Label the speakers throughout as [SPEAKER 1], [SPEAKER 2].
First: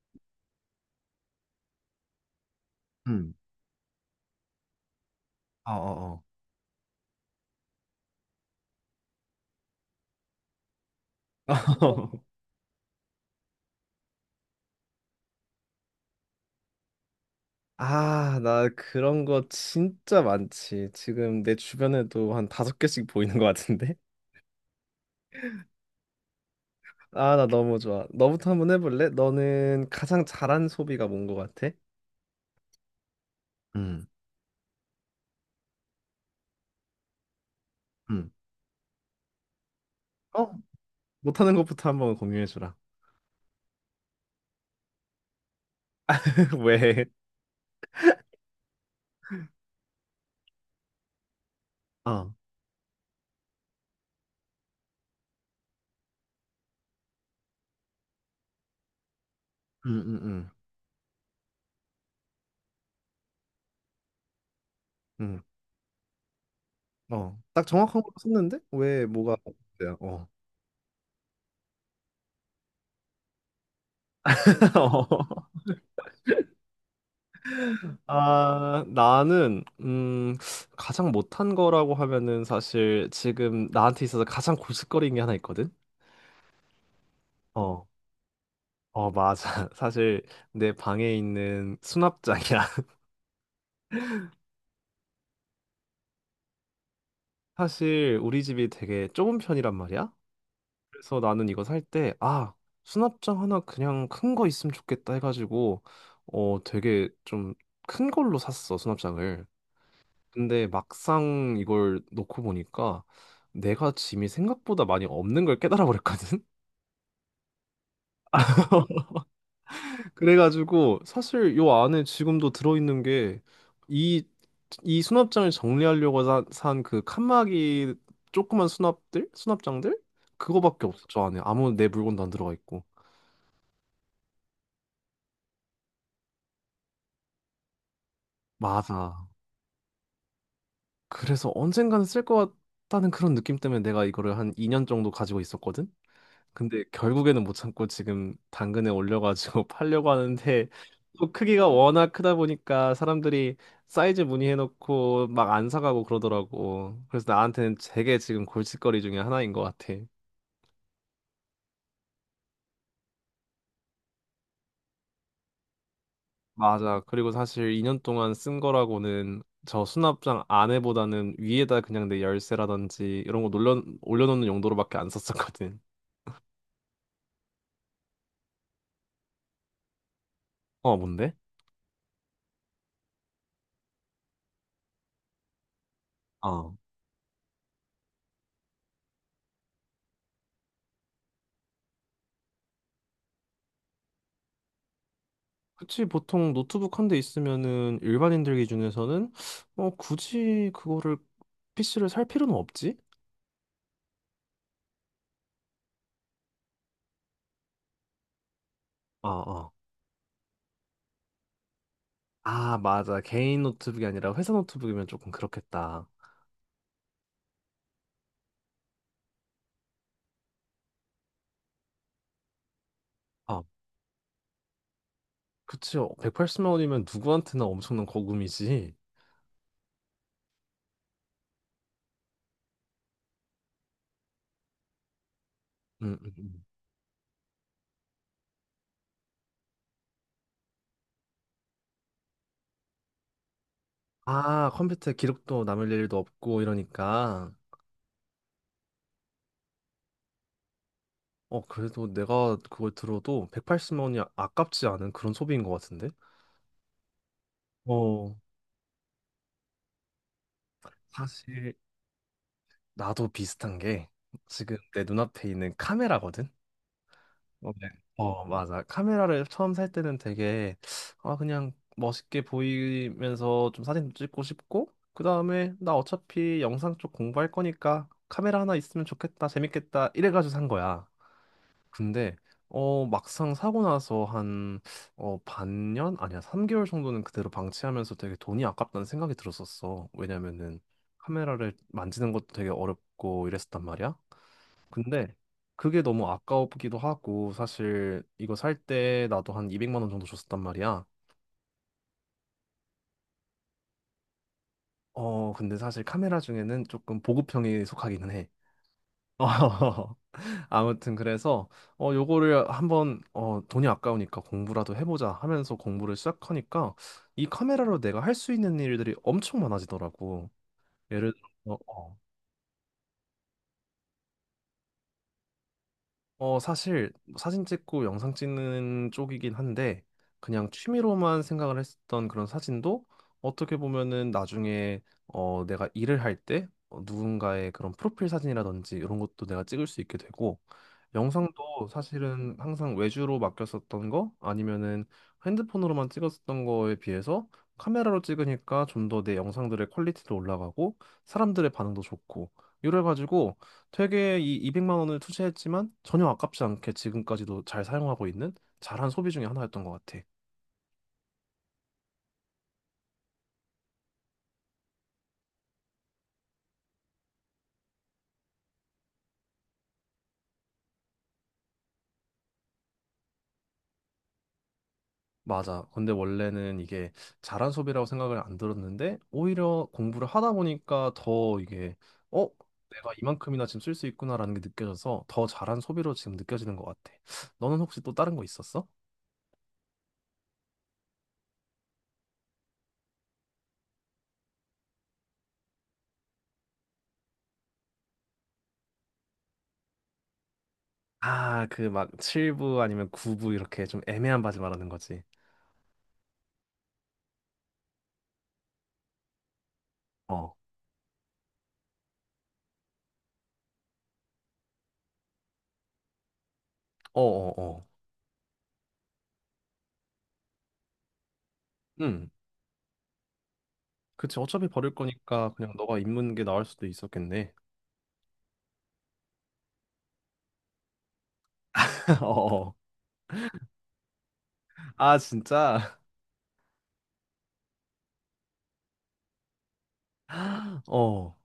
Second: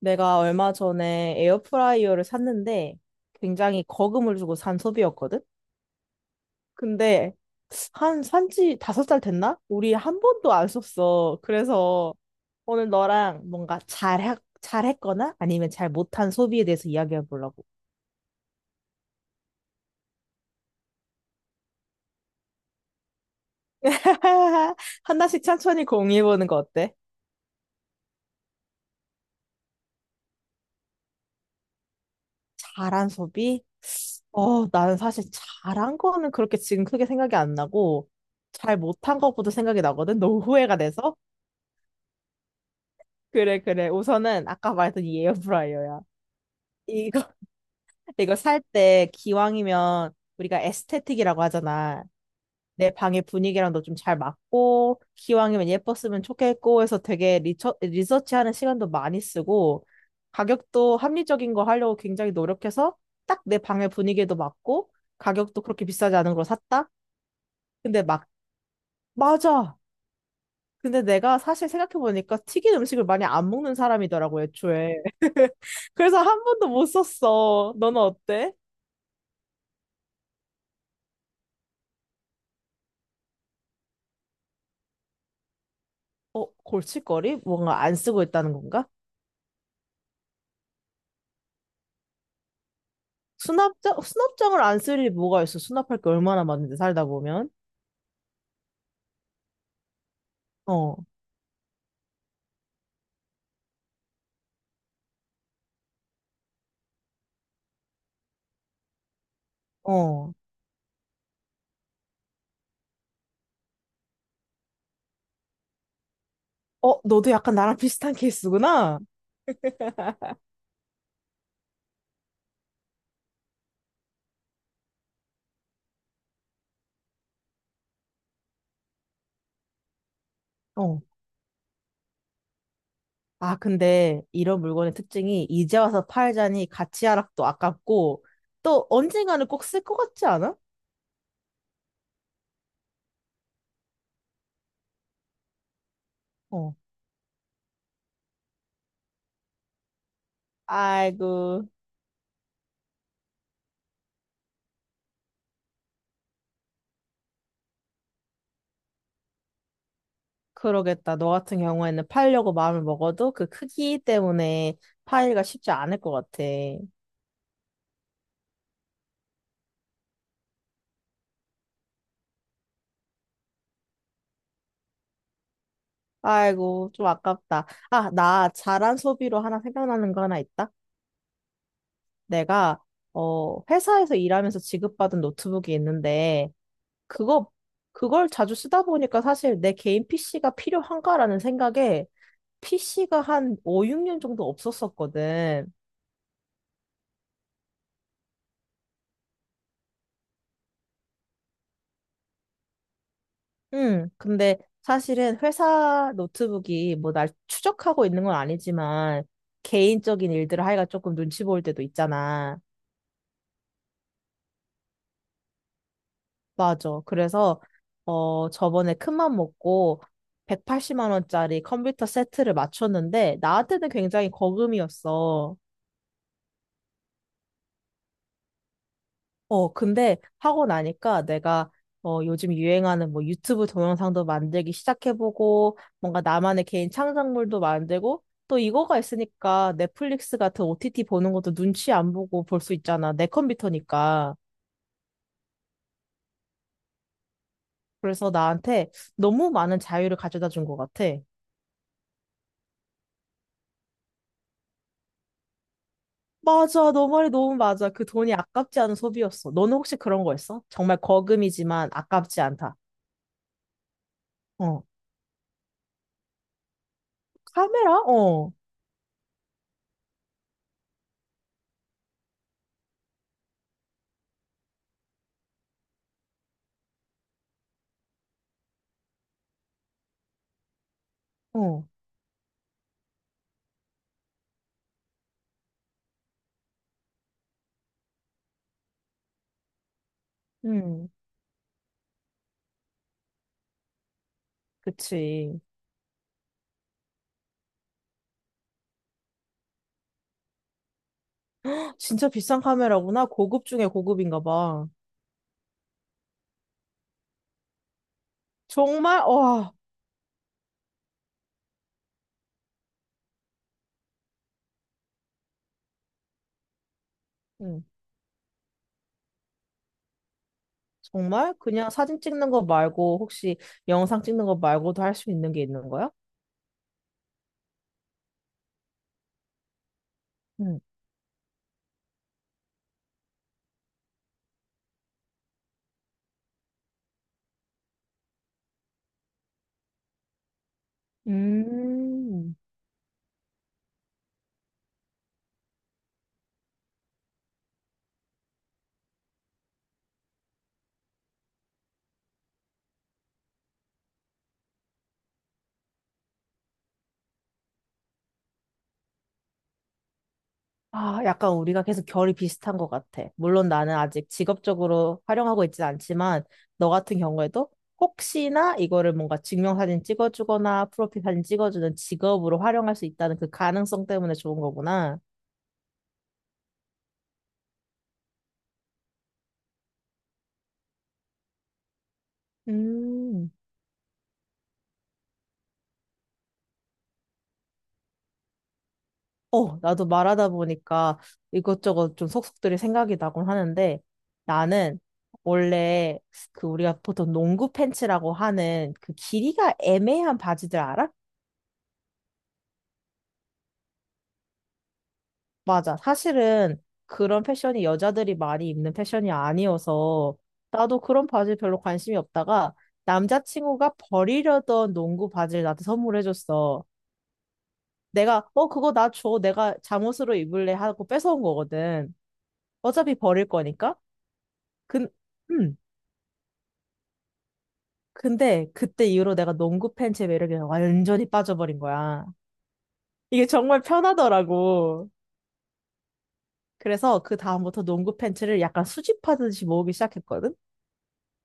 [SPEAKER 1] 내가 얼마 전에 에어프라이어를 샀는데
[SPEAKER 2] 음.
[SPEAKER 1] 굉장히 거금을 주고 산 소비였거든?
[SPEAKER 2] 어, 어, 어.
[SPEAKER 1] 근데 한 산지 5살 됐나? 우리 한 번도 안 썼어. 그래서 오늘 너랑 뭔가 잘했거나 아니면 잘 못한 소비에 대해서 이야기해 보려고.
[SPEAKER 2] 아, 나 그런 거 진짜 많지. 지금 내 주변에도 한 다섯 개씩 보이는 것 같은데?
[SPEAKER 1] 하나씩 천천히 공유해 보는 거 어때?
[SPEAKER 2] 아, 나 너무 좋아. 너부터 한번 해볼래? 너는 가장 잘한 소비가 뭔 것 같아?
[SPEAKER 1] 잘한 소비?
[SPEAKER 2] 음.
[SPEAKER 1] 나는 사실 잘한 거는 그렇게 지금 크게 생각이 안 나고
[SPEAKER 2] 음.
[SPEAKER 1] 잘 못한 것보다 생각이 나거든? 너무
[SPEAKER 2] 어?
[SPEAKER 1] 후회가 돼서.
[SPEAKER 2] 못하는 것부터 한번 공유해주라.
[SPEAKER 1] 그래, 그래. 우선은 아까 말했던 이 에어프라이어야.
[SPEAKER 2] 왜?
[SPEAKER 1] 이거, 이거 살 때 기왕이면 우리가 에스테틱이라고 하잖아.
[SPEAKER 2] 어.
[SPEAKER 1] 내 방의 분위기랑도 좀 잘 맞고, 기왕이면 예뻤으면 좋겠고 해서 되게 리서치하는 시간도 많이 쓰고,
[SPEAKER 2] 음, 음, 음.
[SPEAKER 1] 가격도 합리적인 거 하려고 굉장히 노력해서 딱 내 방의 분위기에도 맞고,
[SPEAKER 2] 음.
[SPEAKER 1] 가격도 그렇게 비싸지 않은 걸 샀다?
[SPEAKER 2] 어. 딱
[SPEAKER 1] 근데
[SPEAKER 2] 정확한 거
[SPEAKER 1] 막,
[SPEAKER 2] 썼는데? 왜 뭐가
[SPEAKER 1] 맞아!
[SPEAKER 2] 문제야? 어.
[SPEAKER 1] 근데 내가 사실 생각해보니까 튀긴 음식을 많이 안 먹는 사람이더라고, 애초에.
[SPEAKER 2] 어.
[SPEAKER 1] 그래서 한 번도 못 썼어. 너는 어때?
[SPEAKER 2] 아, 나는 가장 못한 거라고 하면은 사실 지금 나한테 있어서 가장 고슬거리는 게 하나 있거든.
[SPEAKER 1] 골칫거리? 뭔가
[SPEAKER 2] 어,
[SPEAKER 1] 안 쓰고 있다는 건가?
[SPEAKER 2] 어, 맞아. 사실 내 방에 있는 수납장이야.
[SPEAKER 1] 수납장? 수납장을 안 쓸 일이 뭐가 있어? 수납할 게 얼마나 많은데, 살다 보면.
[SPEAKER 2] 사실 우리 집이 되게 좁은 편이란 말이야.
[SPEAKER 1] 어,
[SPEAKER 2] 그래서 나는 이거 살 때, 아, 수납장 하나 그냥 큰 거 있으면 좋겠다 해가지고, 어, 되게 좀 큰 걸로 샀어, 수납장을.
[SPEAKER 1] 어.
[SPEAKER 2] 근데 막상 이걸 놓고 보니까 내가 짐이 생각보다 많이 없는 걸 깨달아 버렸거든.
[SPEAKER 1] 너도 약간 나랑 비슷한 케이스구나?
[SPEAKER 2] 그래가지고 사실 요 안에 지금도 들어있는 게 이 이 수납장을 정리하려고 산 그 칸막이 조그만 수납들 수납장들 그거밖에
[SPEAKER 1] 어.
[SPEAKER 2] 없어. 저 안에 아무 내 물건도 안 들어가 있고.
[SPEAKER 1] 아, 근데 이런 물건의 특징이 이제 와서 팔자니 가치 하락도 아깝고 또
[SPEAKER 2] 맞아.
[SPEAKER 1] 언젠가는 꼭 쓸 것 같지 않아?
[SPEAKER 2] 그래서 언젠가는 쓸 것 같다는 그런 느낌 때문에 내가 이거를 한 2년 정도 가지고 있었거든.
[SPEAKER 1] 어.
[SPEAKER 2] 근데 결국에는 못 참고 지금 당근에 올려가지고 팔려고 하는데 또
[SPEAKER 1] 아이고.
[SPEAKER 2] 크기가 워낙 크다 보니까 사람들이 사이즈 문의해놓고 막 안 사가고 그러더라고. 그래서 나한테는 되게 지금 골칫거리 중에 하나인 것 같아.
[SPEAKER 1] 그러겠다. 너 같은 경우에는 팔려고 마음을 먹어도 그 크기 때문에 파기가 쉽지 않을 것 같아.
[SPEAKER 2] 맞아. 그리고 사실 2년 동안 쓴 거라고는 저 수납장 안에보다는 위에다 그냥 내 열쇠라든지 이런 거 올려놓는 용도로밖에 안 썼었거든.
[SPEAKER 1] 아이고, 좀 아깝다. 아, 나 잘한 소비로 하나 생각나는 거 하나 있다.
[SPEAKER 2] 어, 뭔데?
[SPEAKER 1] 내가, 회사에서 일하면서 지급받은 노트북이 있는데,
[SPEAKER 2] 어.
[SPEAKER 1] 그거, 그걸 자주 쓰다 보니까 사실 내 개인 PC가 필요한가라는 생각에 PC가 한 5, 6년 정도 없었었거든.
[SPEAKER 2] 그치, 보통 노트북 한 대 있으면은 일반인들 기준에서는 굳이 그거를 PC를 살 필요는 없지?
[SPEAKER 1] 응, 근데 사실은 회사 노트북이 뭐 날 추적하고 있는 건 아니지만
[SPEAKER 2] 어, 어.
[SPEAKER 1] 개인적인 일들을 하기가 조금 눈치 보일 때도 있잖아.
[SPEAKER 2] 아, 맞아. 개인 노트북이 아니라 회사 노트북이면 조금 그렇겠다.
[SPEAKER 1] 맞아. 그래서 저번에 큰맘 먹고 180만 원짜리 컴퓨터 세트를 맞췄는데
[SPEAKER 2] 아,
[SPEAKER 1] 나한테는 굉장히 거금이었어.
[SPEAKER 2] 그치, 180만 원이면 누구한테나 엄청난 거금이지.
[SPEAKER 1] 근데 하고 나니까 내가 요즘 유행하는 뭐 유튜브 동영상도 만들기 시작해보고
[SPEAKER 2] 음,
[SPEAKER 1] 뭔가
[SPEAKER 2] 음, 음.
[SPEAKER 1] 나만의 개인 창작물도 만들고 또 이거가 있으니까 넷플릭스 같은 OTT 보는 것도 눈치 안 보고 볼 수 있잖아. 내 컴퓨터니까.
[SPEAKER 2] 아, 컴퓨터에 기록도 남을 일도 없고 이러니까.
[SPEAKER 1] 그래서 나한테 너무 많은 자유를 가져다 준 것 같아.
[SPEAKER 2] 어, 그래도 내가 그걸 들어도 180만 원이 아깝지 않은 그런 소비인 것 같은데?
[SPEAKER 1] 맞아. 너 말이 너무 맞아. 그 돈이
[SPEAKER 2] 어,
[SPEAKER 1] 아깝지 않은 소비였어. 너는 혹시 그런 거 있어? 정말
[SPEAKER 2] 사실
[SPEAKER 1] 거금이지만 아깝지 않다.
[SPEAKER 2] 나도 비슷한 게 지금
[SPEAKER 1] 어.
[SPEAKER 2] 내 눈앞에 있는 카메라거든. 어, 네.
[SPEAKER 1] 카메라?
[SPEAKER 2] 어,
[SPEAKER 1] 어.
[SPEAKER 2] 맞아. 카메라를 처음 살 때는 되게 아 그냥 멋있게 보이면서 좀 사진도 찍고 싶고 그다음에 나 어차피 영상 쪽 공부할 거니까 카메라 하나 있으면 좋겠다. 재밌겠다. 이래 가지고 산 거야.
[SPEAKER 1] 어.
[SPEAKER 2] 근데 막상 사고 나서 한어 반년 아니야 3개월 정도는 그대로 방치하면서 되게 돈이 아깝다는 생각이 들었었어. 왜냐면은
[SPEAKER 1] 음.
[SPEAKER 2] 카메라를 만지는 것도 되게 어렵고 이랬었단 말이야. 근데
[SPEAKER 1] 그치.
[SPEAKER 2] 그게 너무 아까우기도 하고 사실 이거 살 때 나도 한 200만 원 정도 줬었단 말이야.
[SPEAKER 1] 진짜 비싼 카메라구나. 고급 중에 고급인가 봐.
[SPEAKER 2] 어, 근데 사실 카메라 중에는 조금 보급형에 속하기는 해.
[SPEAKER 1] 정말, 와,
[SPEAKER 2] 아무튼 그래서 요거를 한번 돈이 아까우니까 공부라도 해보자 하면서 공부를 시작하니까 이
[SPEAKER 1] 응.
[SPEAKER 2] 카메라로 내가 할 수 있는 일들이 엄청 많아지더라고. 예를
[SPEAKER 1] 정말?
[SPEAKER 2] 들어
[SPEAKER 1] 그냥 사진 찍는 거 말고, 혹시 영상 찍는 거 말고도 할 수 있는 게 있는 거야?
[SPEAKER 2] 사실 사진 찍고 영상 찍는 쪽이긴 한데 그냥
[SPEAKER 1] 응.
[SPEAKER 2] 취미로만 생각을 했었던 그런 사진도 어떻게 보면은 나중에 내가 일을 할때 누군가의 그런 프로필 사진이라든지 이런 것도 내가 찍을 수 있게 되고 영상도
[SPEAKER 1] 음,
[SPEAKER 2] 사실은 항상 외주로 맡겼었던 거 아니면은 핸드폰으로만 찍었었던 거에 비해서 카메라로 찍으니까 좀 더 내 영상들의 퀄리티도 올라가고 사람들의 반응도 좋고 이래가지고 되게 이 200만 원을 투자했지만 전혀 아깝지 않게 지금까지도 잘 사용하고 있는 잘한 소비 중에 하나였던 것 같아.
[SPEAKER 1] 아, 약간 우리가 계속 결이 비슷한 것 같아. 물론 나는 아직 직업적으로 활용하고 있진 않지만, 너 같은 경우에도 혹시나 이거를 뭔가 증명사진 찍어주거나 프로필 사진 찍어주는 직업으로 활용할 수 있다는 그 가능성 때문에 좋은 거구나.
[SPEAKER 2] 맞아. 근데 원래는 이게 잘한 소비라고 생각을 안 들었는데 오히려 공부를 하다 보니까 더 이게 어? 내가
[SPEAKER 1] 음.
[SPEAKER 2] 이만큼이나 지금 쓸 수 있구나라는 게 느껴져서 더 잘한 소비로 지금 느껴지는 것 같아. 너는 혹시 또 다른 거 있었어?
[SPEAKER 1] 나도 말하다 보니까 이것저것 좀 속속들이 생각이 나곤 하는데 나는 원래 그 우리가 보통 농구 팬츠라고 하는 그 길이가 애매한 바지들 알아?
[SPEAKER 2] 아, 그 막 7부 아니면 9부 이렇게 좀 애매한 바지 말하는 거지.
[SPEAKER 1] 맞아. 사실은 그런 패션이 여자들이 많이 입는 패션이 아니어서
[SPEAKER 2] 어.
[SPEAKER 1] 나도 그런 바지 별로 관심이 없다가 남자친구가 버리려던 농구 바지를 나한테 선물해줬어.
[SPEAKER 2] 어어어.
[SPEAKER 1] 내가 그거 나 줘. 내가 잠옷으로 입을래 하고 뺏어온 거거든. 어차피 버릴 거니까.
[SPEAKER 2] 그치, 어차피 버릴
[SPEAKER 1] 근,
[SPEAKER 2] 거니까 그냥
[SPEAKER 1] 음.
[SPEAKER 2] 너가 입는 게 나을 수도 있었겠네.
[SPEAKER 1] 근데 그때 이후로 내가 농구 팬츠의 매력에 완전히 빠져버린 거야.
[SPEAKER 2] 어,
[SPEAKER 1] 이게 정말 편하더라고.
[SPEAKER 2] 아, 진짜?
[SPEAKER 1] 그래서 그 다음부터 농구 팬츠를 약간 수집하듯이 모으기 시작했거든?
[SPEAKER 2] 어,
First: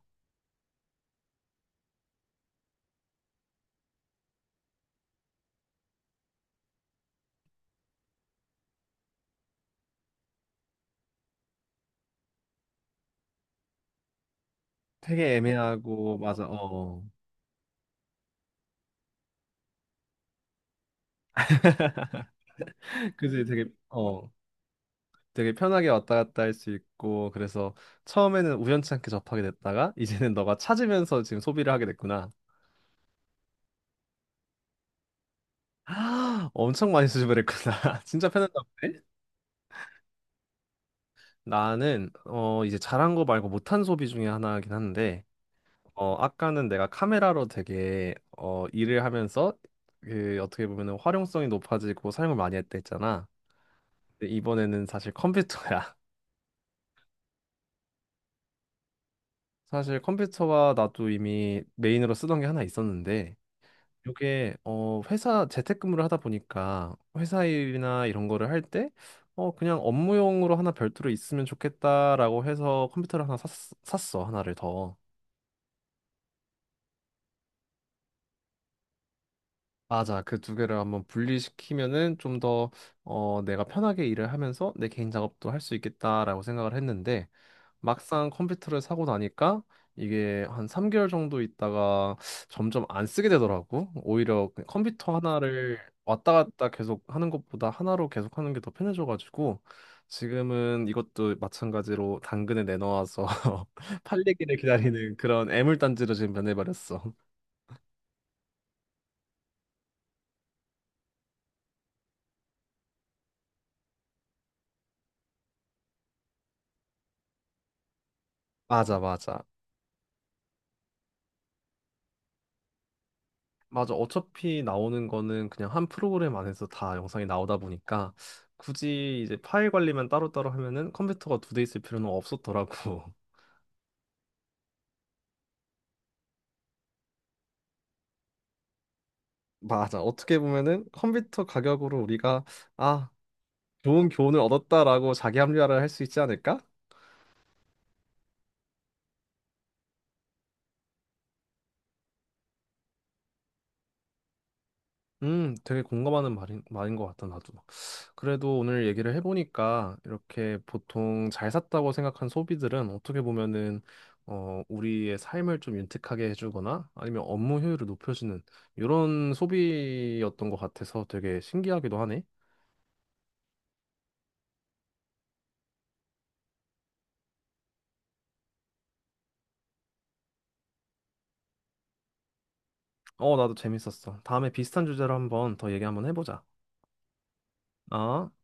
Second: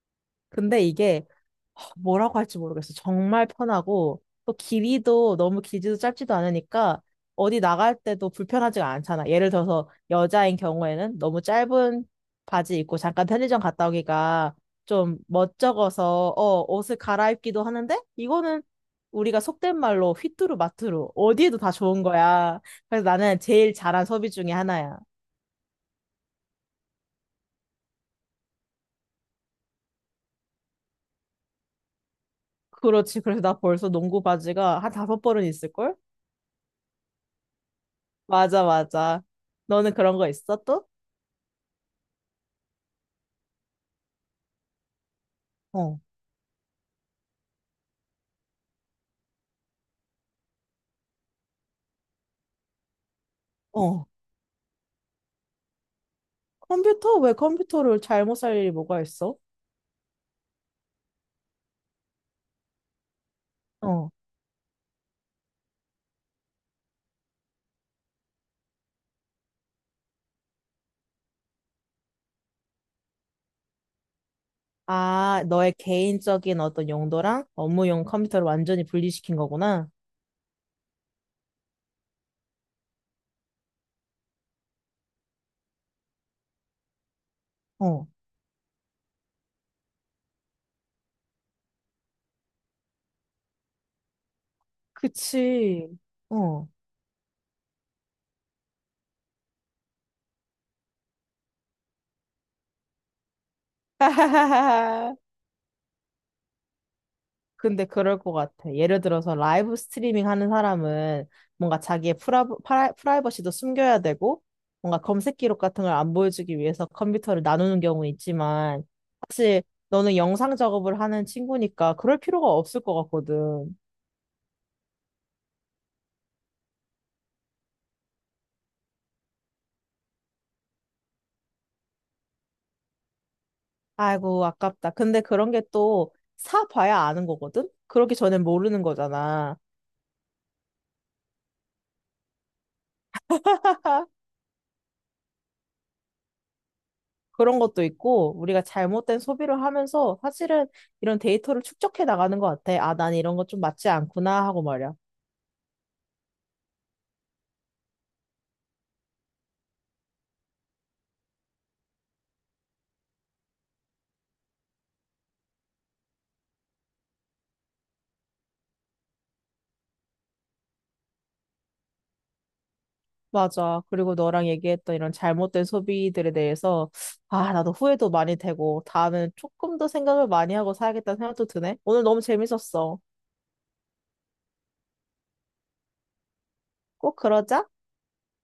[SPEAKER 1] 근데 이게 하, 뭐라고 할지 모르겠어. 정말 편하고 또 길이도 너무 길지도 짧지도 않으니까 어디 나갈 때도 불편하지가 않잖아. 예를 들어서 여자인 경우에는 너무 짧은 바지 입고 잠깐 편의점 갔다 오기가 좀
[SPEAKER 2] 되게 애매하고,
[SPEAKER 1] 멋쩍어서
[SPEAKER 2] 맞아,
[SPEAKER 1] 옷을
[SPEAKER 2] 어.
[SPEAKER 1] 갈아입기도 하는데 이거는 우리가 속된 말로 휘뚜루 마뚜루 어디에도 다 좋은 거야. 그래서 나는
[SPEAKER 2] 그치, 되게,
[SPEAKER 1] 제일 잘한 소비
[SPEAKER 2] 어,
[SPEAKER 1] 중에 하나야.
[SPEAKER 2] 되게 편하게 왔다 갔다 할 수 있고, 그래서 처음에는 우연치 않게 접하게 됐다가, 이제는 너가 찾으면서 지금 소비를 하게 됐구나.
[SPEAKER 1] 그렇지. 그래서 나 벌써 농구 바지가 한 다섯 벌은 있을걸?
[SPEAKER 2] 엄청 많이 수집을 했구나. 진짜 편했나
[SPEAKER 1] 맞아,
[SPEAKER 2] 보네.
[SPEAKER 1] 맞아. 너는 그런 거 있어, 또?
[SPEAKER 2] 나는, 이제 잘한 거 말고 못한 소비 중에 하나긴 한데,
[SPEAKER 1] 어,
[SPEAKER 2] 아까는 내가 카메라로 되게 일을 하면서 그 어떻게 보면은 활용성이 높아지고 사용을 많이 했다 했잖아.
[SPEAKER 1] 어.
[SPEAKER 2] 근데 이번에는 사실 컴퓨터야.
[SPEAKER 1] 컴퓨터? 왜 컴퓨터를 잘못 살 일이 뭐가 있어?
[SPEAKER 2] 사실 컴퓨터와 나도 이미 메인으로 쓰던 게 하나 있었는데
[SPEAKER 1] 어,
[SPEAKER 2] 이게 회사 재택근무를 하다 보니까 회사 일이나 이런 거를 할 때 그냥 업무용으로 하나 별도로 있으면 좋겠다라고 해서 컴퓨터를 하나 샀어. 하나를 더.
[SPEAKER 1] 아, 너의 개인적인 어떤 용도랑 업무용 컴퓨터를 완전히 분리시킨 거구나.
[SPEAKER 2] 맞아. 그 두 개를 한번 분리시키면은 좀 더, 내가 편하게 일을 하면서 내 개인 작업도 할 수 있겠다라고 생각을 했는데,
[SPEAKER 1] 어,
[SPEAKER 2] 막상 컴퓨터를 사고 나니까 이게 한 3개월 정도 있다가 점점 안 쓰게 되더라고. 오히려 그 컴퓨터 하나를
[SPEAKER 1] 그치.
[SPEAKER 2] 왔다
[SPEAKER 1] 어.
[SPEAKER 2] 갔다 계속 하는 것보다 하나로 계속 하는 게 더 편해져가지고, 지금은 이것도 마찬가지로 당근에 내놓아서 팔리기를 기다리는 그런 애물단지로 지금 변해버렸어.
[SPEAKER 1] 근데 그럴 것 같아. 예를 들어서 라이브 스트리밍 하는 사람은 뭔가 자기의 프라이버시도 숨겨야 되고, 뭔가 검색 기록 같은 걸 안 보여주기 위해서 컴퓨터를 나누는 경우는 있지만,
[SPEAKER 2] 맞아, 맞아.
[SPEAKER 1] 사실 너는 영상 작업을 하는 친구니까 그럴 필요가 없을 것 같거든.
[SPEAKER 2] 맞아. 어차피 나오는 거는 그냥 한 프로그램 안에서 다 영상이 나오다 보니까 굳이 이제 파일 관리만 따로따로 하면은 컴퓨터가 두 대 있을 필요는 없었더라고.
[SPEAKER 1] 아이고, 아깝다. 근데 그런 게 또 사봐야 아는 거거든? 그러기 전엔 모르는 거잖아.
[SPEAKER 2] 맞아. 어떻게 보면은 컴퓨터 가격으로 우리가 아, 좋은 교훈을 얻었다라고 자기 합리화를 할 수 있지 않을까?
[SPEAKER 1] 그런 것도 있고, 우리가 잘못된 소비를 하면서 사실은 이런 데이터를 축적해 나가는 것 같아. 아, 난 이런 거 좀 맞지 않구나 하고 말이야.
[SPEAKER 2] 되게 공감하는 말인 것 같다, 나도. 그래도 오늘 얘기를 해보니까 이렇게 보통 잘 샀다고 생각한 소비들은 어떻게 보면은, 우리의 삶을 좀 윤택하게 해주거나 아니면 업무 효율을 높여주는 이런 소비였던 것 같아서 되게 신기하기도 하네.
[SPEAKER 1] 맞아. 그리고 너랑 얘기했던 이런 잘못된 소비들에 대해서, 아, 나도 후회도 많이 되고, 다음에는 조금 더 생각을 많이 하고 사야겠다는 생각도 드네. 오늘 너무 재밌었어.
[SPEAKER 2] 어, 나도 재밌었어. 다음에 비슷한 주제로 한번 더 얘기 한번 해보자.
[SPEAKER 1] 꼭 그러자.
[SPEAKER 2] 아.